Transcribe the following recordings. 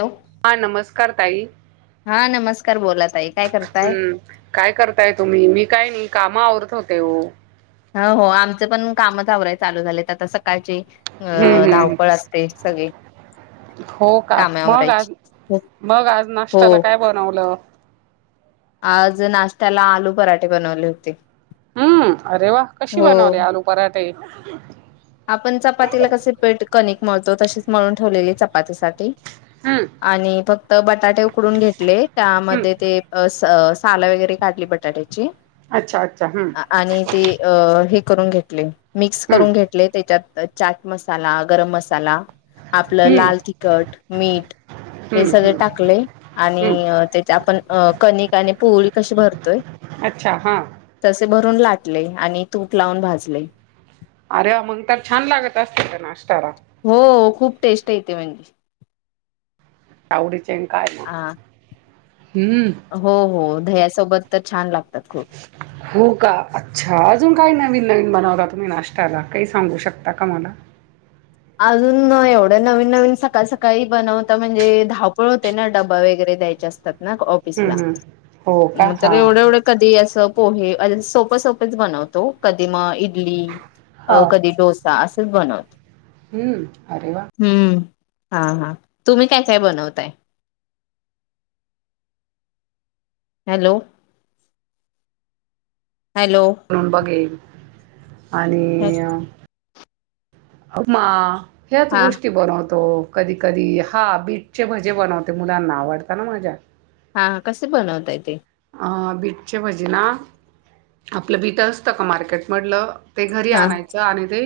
Hello हा नमस्कार ताई हा नमस्कार बोला. ताई काय करताय हम्म, काय करताय तुम्ही मी काय नाही काम आवरत होते हो. हो हो आमचं पण कामचं आराय चालू झालेत आता सकाळचे हम्म अ हम्म धावपळ असते सगळे हो का, मग आज मग आज हो नाश्त्याला काय बनवलं? आज नाशत्याला आलू पराठे बनवले होते. हम्म, अरे वा कशी हो बनवली आलू पराठे? आपण चपातीला कसे पेट कनिक मळतो तशीच मळून ठेवलेली चपातीसाठी हम्म आणि फक्त बटाटे उकडून घेतले हम्म त्यामध्ये ते अ अ साला वगैरे काढली बटाट्याची अच्छा अच्छा हम्म अ आणि ते ही करून घेतले मिक्स हम्म करून घेतले त्याच्यात चाट मसाला, गरम मसाला आपलं हम्म लाल तिखट मीठ हे हम्म सगळे हम्म टाकले आणि हम्म अ त्याचा आपण कणिक आणि पोळी कशी भर अच्छा हां. भरून लाटले आणि तूप लावून भाजले. अरे अमून तर छान लागत असते तर नाश्तारा हो खूप टेस्ट येते म्हणजे. आवडीचे न काय म हा हो हो दह्यासोबत तर छान लाग हो का अच्छा! अजून काय नवी नवीन बनवता तुम्ही नाश्त्याला काही सांगू शकता का मला? अजून एवढं नवीन-नवीन सकाळ सकाळी बनवता म्हणजे धावपळ होते ना डब्बा वगैरे देयाच्या असतात ना हम्म, ऑफिसला हम्म. हो का? म तर हां, एवढं हां. एवढं कधी असं पोहे अजून सोप-सोपेच बनवतो कधी मग इडली हो. अ कधी डोसा अस ते बनवत हम्म, अरे वा. हम्म हा हा तुम्ही काय-काय बनवताय? हॅलो हॅलो बनवून बगेल आणि अ मा ह्याच हा गोष्टी बनव तो कधी-कधी हा बीटचे भजे बनवते मुलांना आवडता ना माझा हा कसे बनवताय तेे? अ बीटचे भजी ना आपलं बीट असतं का मार्केटमडलं ते घरी हा आणायचं आणि ते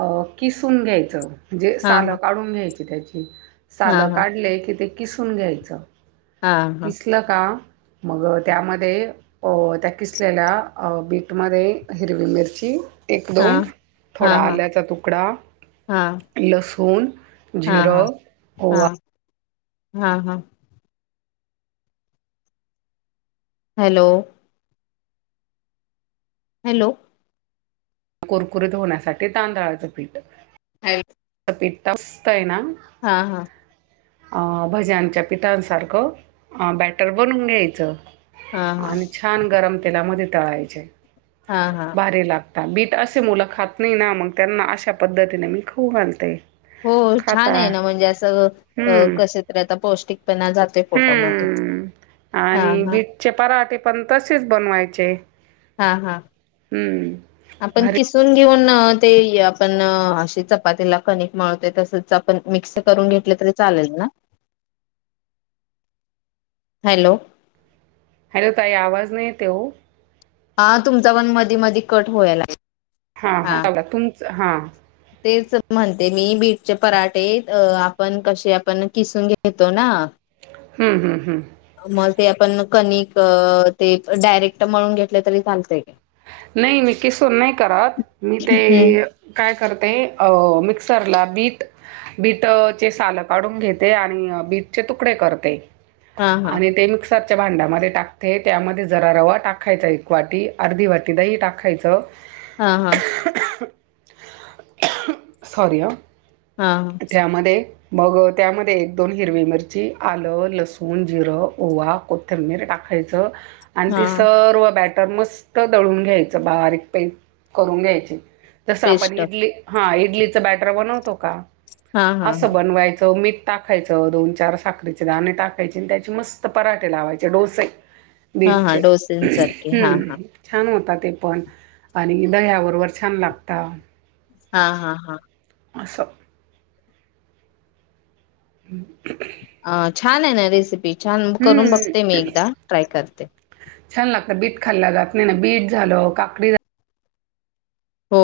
अ किसून घ्यायचं म्हणजे हा सालं हा काढून घ्यायच तिथे यायची, त्या हा सालं हा काढले कि ते किसून घ्यायचं. हा किसलं का मग त्यामध्ये अ त्या किसलेल्या बीटमध्ये हिरवी मिरची हा एक-दोन हा हा थोडा हा आल्याचा तुकडा हा लहसुन हा जिर, हा ओवा हा हा हा. हॅलो हॅलो कुरकुरीत होण्यासाठी तांदळाचं पीठ हा पीट असतय ना हा हा अ भज्यांच्या पिठांसारखं अ बॅटर बनून घ्यायचं हा आणि छान गरम तेलामध्ये तळायचे. हा हा. आता बीट असे मुलं खात नाही ना मग त्यांना अशा पद्धतीने मी खाऊ घालते. हो छान खाता. आहे ना म्हणजे असं हम्म. कसं तर आता पौष्टिक जाते फोटामध्ये हम्म. हा आणि हा. बीटचे पराठे पण तसेच बनवायचे. हा हा हम्म. आपण भारी किसून घेऊन ते आपण अशी चपातीला कनिक माळते तसच आपण मिक्स करून घेत ल तरी चालेल ना. [unintelligible] हॅलो. हॅलो ताई आवाज नाही येते हो. हा तुमचा पण मधी मधी कट व्हाय लाग. हा हा बघ तुमच हा. तेच म्हणते मी बीटचे पराठे आपण कसे आपण किसून घेतो ना हं, हं, हं. म ते आपण कणिक ते डायरेक्ट म्हणून घेतले तरी चालतय का नाही मी किसून नाही करत मी हम्म ते काय करते अ मिक्सर ला बीट बीटचे सालं काढून घेते आणि बीटचे तुकडे करते हा हा आणि ते मिक्सर च्या भांड्यामध्ये टाकते त्यामध्ये जरा रवा टाकायचा एक वाटी अर्धी वाटी दही टाकायचं हा हा. सॉरी अ हा हा त्यामध्ये मग त्यामध्ये एक दोन हिरवी मिरची, आलं, लसूण, जिरं, ओवा, कोथिंबीर टाकायची. टाकायच. आणि हा ती सर्व बॅटर मस्त दळून घ्यायचं बारीक पेस्ट करून घ्यायची. तसं आपण पेस्ट इडली हा इडलीचं बॅटर बनवतो का. हा हा हा असं बनवायचं मी ठ टाकायचं दोन चार साखरीचे धाणे टाकायचे आणि त्याचे मस्त पराठे लावायचे डोसे. हा बीट हा चे डोसेंसारखे हा हा हम्म. छान होता ते पण आणि दह्या बरोबर छान लागता. हा हा हा. अससम. हम्म. अ छान आहे ना रेसिपी छान करून हम्म बघते मी एकदा ट्राय करते. छान लागत बीट खाल्ला जात नाही ना बीट झालं काकडी झा. हो.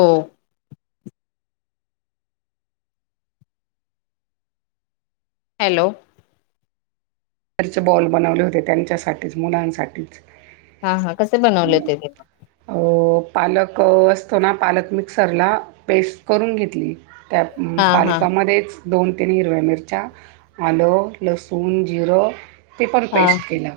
हॅलो. घरचे बॉल बनवले होते त्यांच्यासाठीच मुलांसाठीच हा हा कसे बनवले ते? अ, पालक असतो ना पालक मिक्सरला पेस्ट करून घेतली त्या हा हा पालकामध्येच दोन तीन हिरव्या मिरच्या आलं लसूण जीर ते पण हा पेस्ट केलं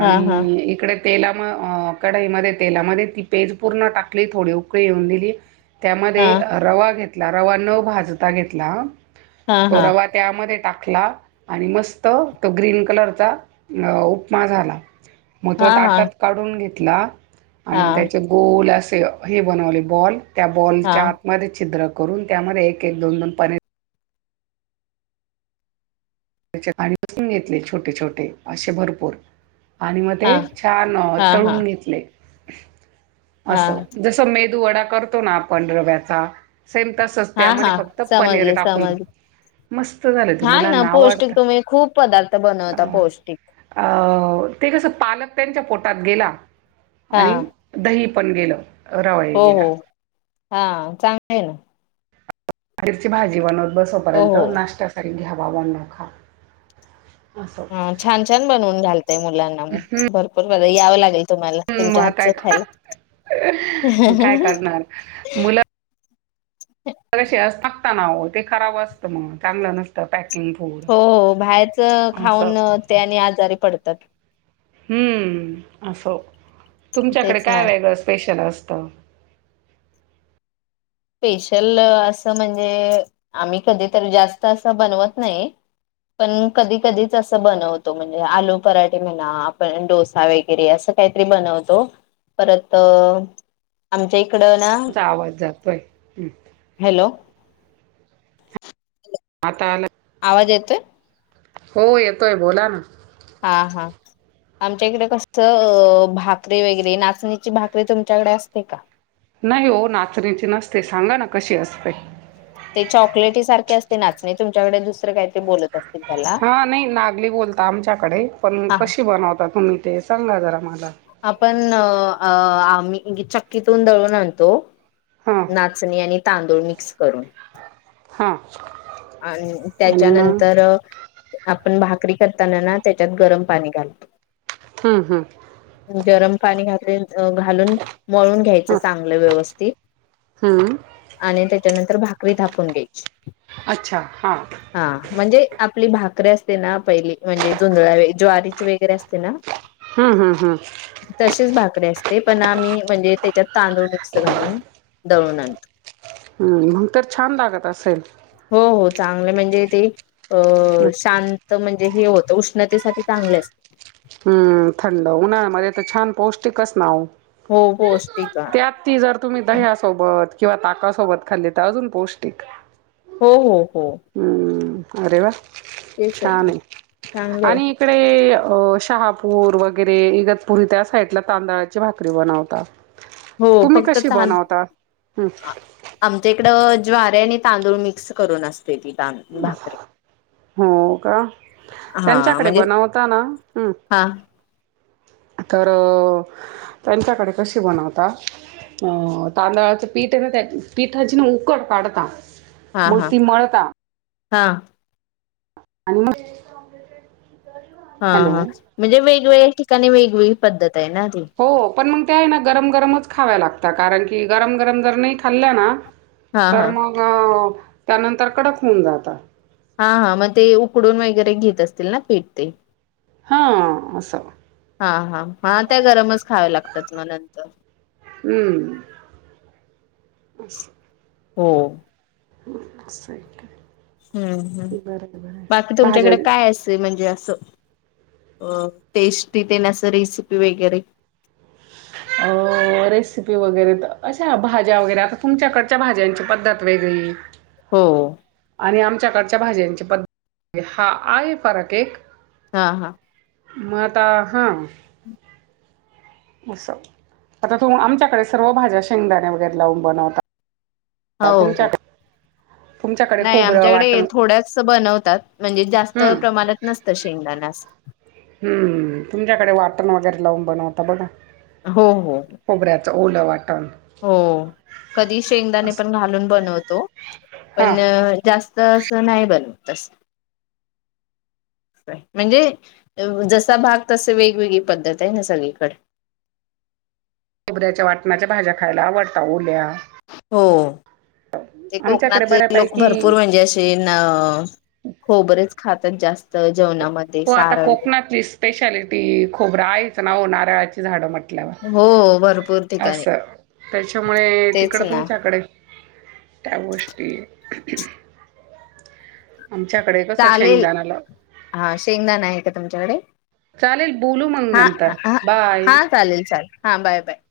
हा हा इकडे तेला मी अ कढाईमध्ये तेलामध्ये ती पेज पूर्ण टाकली थोडी उकळी येऊन दिली ते त्यामध्ये हा रवा घेतला रवा न भाजता घेतला आ हा तो हा रवा त्यामध्ये टाकला आणि मस त ग्रीन कलरचा अं उपमा झाला मग हा तो हा ताटात काढून घेत ला आणि मग हा त्याचे गोल असे हे बनवले बॉल. त्या हा हा बॉलच्या हा आतमध्ये छिद्र करून त्यामध्ये एक एक दोन दोन पनीर त्याच्यात आणि [unintelligible] वून घेतले छोटे छोटे असे भरपूर. आणि मग ते छान अ हा तळून घेतले हा असं जसं मे वडा करतो ना आपण रव्याचा. सेम तसंच हा हा त्यामध्ये फक्त पनीर समजले टाकून समजले मस्त झालं ते छान ना मुलांना आवाड पौष्टिक तुम्ही खूप पदार्थ बनवता पौष्टिक. अ ते कसं पालक त्यांच्या पोटात गेला हा आणि दही पण गेलं. रवा ही हो हो गेला. हा चांगल हे ना. पनीरची भाजी बनवत हो बसोपर्यंत हो नाश्त्यासाठी घ्या बाबांनो खा. असं हं छान-छान बनवून घालताय मुलांना मग भरपूर [unintelligible] यावं लागेल. तुम्हाला हम्म तुमच्या मग काय हातचं खायला. मग काय करणार [unintelligible] नाव ते खराब असतं मग चांगलं नसतं पॅक. हो बाहेरच असं खाऊनं ते आणि आजारी पडतात. हम्म असो तुमच्याकडे तेच काय ना वेगळं स्पेशल असतं? स्पेशल असं म्हणजे आम्ही कधीतरी जास्त असं बनवत नाही. पण कधी-कधीच अस बनवतो म्हणजे आलू पराठे म्हणा, आपण डोसा वगैरे असं. काहीतरी बनवतो परत आमच्या इकडं ना. तुमचा हॅलो [unintelligible] आता आला. आवाज येतोय? हो येतोय बोला ना? हा-हा. आमच्या इकडे कसत भाकरी वगैरे नाचणीची भाकरी तुमच्याकडे असते का? नाही हो नाचणीची नसते, सांगा ना कशी असते? ते चॉकलेटी ही सारखे असते नाचणी तुमच्याकडे दुसरं काहीतरी बोलत असतील त्याला हा नाही नागली बोलता आमच्याकडे पण हा कशी बनवता तुम्ही ते सांगा जरा मला. आपण अं आम्ही चक्कीतून दळून आणतो. हां नाचणी आणि तांदूळ मिक्स करून. हां अन आणि मग त्याच्यानंतर अ आपण भाकरी करताना ना त्याच्यात गरम पाणी घालतो. हम्म-हम्म. गरम पाणी घात अं घालून मळून घ्यायचं चांगलं व्यवस्थित. हा अ. आणि त्याच्यानंतर भाकरी धापून घ्यायची. अच्छा हां. हा म्हणजे आपली भाकरीे असते ना पहिली म्हणजे जोंधळा ज्वारीची वगैरे असते ना. ह ह ह. ते पण आम्ही म्हणजे त्याच्यात तांदूळ मिक्स घालून दळून आणतो. ह मग तर छान लागत असेल. हो-हो चांगलं म्हणजे ते अ शां म्हणजे हे होतं उष्णतेसाठी चांगले असत. हम्म थंड उन्हाळ्यामध्ये तर छान पौष्टिकच ना वो. हो पौष्टिक आहे. त्यात ती जर तुम्ही दह्यासोबत. किंवा ताकासोबत खाल्ली तर अजून पौष्टिक. हो हो हो. हं, अरे वा तेच छान ना आहे, चांगलं आहे आणि इकडे. अ शहापूर वगैरे इगतपुरी त्या साइडला तांदळाची भाकरी बनवतात. हो तुम्ही फक्त कशी तान बनवता? हं आ आमच्या इकडं. ज्वारे आणि तांदूळ मिक्स करून असते ती त भाकरीे. हो का त्यांच्याकडे म्हणजे बनवता ना हम. हा तर त्यांच्याकडे कशी बनवता. ह तांदळाचं पीठ त्या पीठाची ना उकड काढता. मूर्ती मता. हां आणि मग. हा हॅलो हा म्हणजे वेगवेगळ्या ठिकाणी वेगवेगळी पद्धत आहे ना ती. हो पण मग त्या आहे ना गरम गरमच खाव्या लागतात कारण की गरम गरम जर नाही खाल्ल्या ना हा तर हा मग त्यानंतर कडक होऊन जातात हा हा मग ते उकडून वगैरे घेत असतील ना पेठ ते हा हा हा हा त्या गरमच खाव्या लागतात ना नंतर हमं अच्छा होम स काय हम्म हम् बाकी भाज्या तुमच्याकडे काय असेल म्हणजे टेस्टी ते नास रेसिपी वगैरे अ रेसिपी वगैरे अशा भाज्या वगैरे आता तुमच्याकडच्या भाज्यांची पद्धत वेगळी होा आणि आमच्याकडच्या भाज्यांची पद्धत हा आहे फरक एक हा हा मताहा अस आता तु आमच्याकडे सर्व भाज्या शेंगदाण्या वगैरे लावून बनवता ह हो हो. तुमच्याकडे तुमच्याकडे नाही खोबरं आमच्याकडे वाटण थोड्याच बनवतात म्हणजे जास्त हम्म, प्रमाणात नसतं शेंगदाण्यास ट वगरे लावून बनवता बघा हो हो तर ओला वाटं हो कधी शेंगदाणे असं पण घालून बनवतो पण हां जास्त तर असं नाही बन तस ह म्हणजे जसा भाग तस वेगवेगळी पद्धत आहे ना सगळीकडे खबऱ्याच्या वाटणाच्या भाज्या खायला आवडत ओल्या हो ते आमच्याकडे कोकणातले लोक बऱ्यापैकी भरपूर म्हणजे असे हो बरेच खातात जास्त जेवणामध्ये हो आता सारळ कोकणची स्पेशालिटी खूप रायच ना हो नारळाची झाड म्हट हो भरपूर अस ठिकाणी त्याच्यामुळे तेच तिकड ना तुमच्याकडे त्या गोष्टी आमच्याकडे कसं चालेल शेंगदाना ला हा शेंगदाना आहे का तुमच्याकडे चालेल बोलू मग हा नंतर आ बाय हा चालेल चालेल हा बाय बाय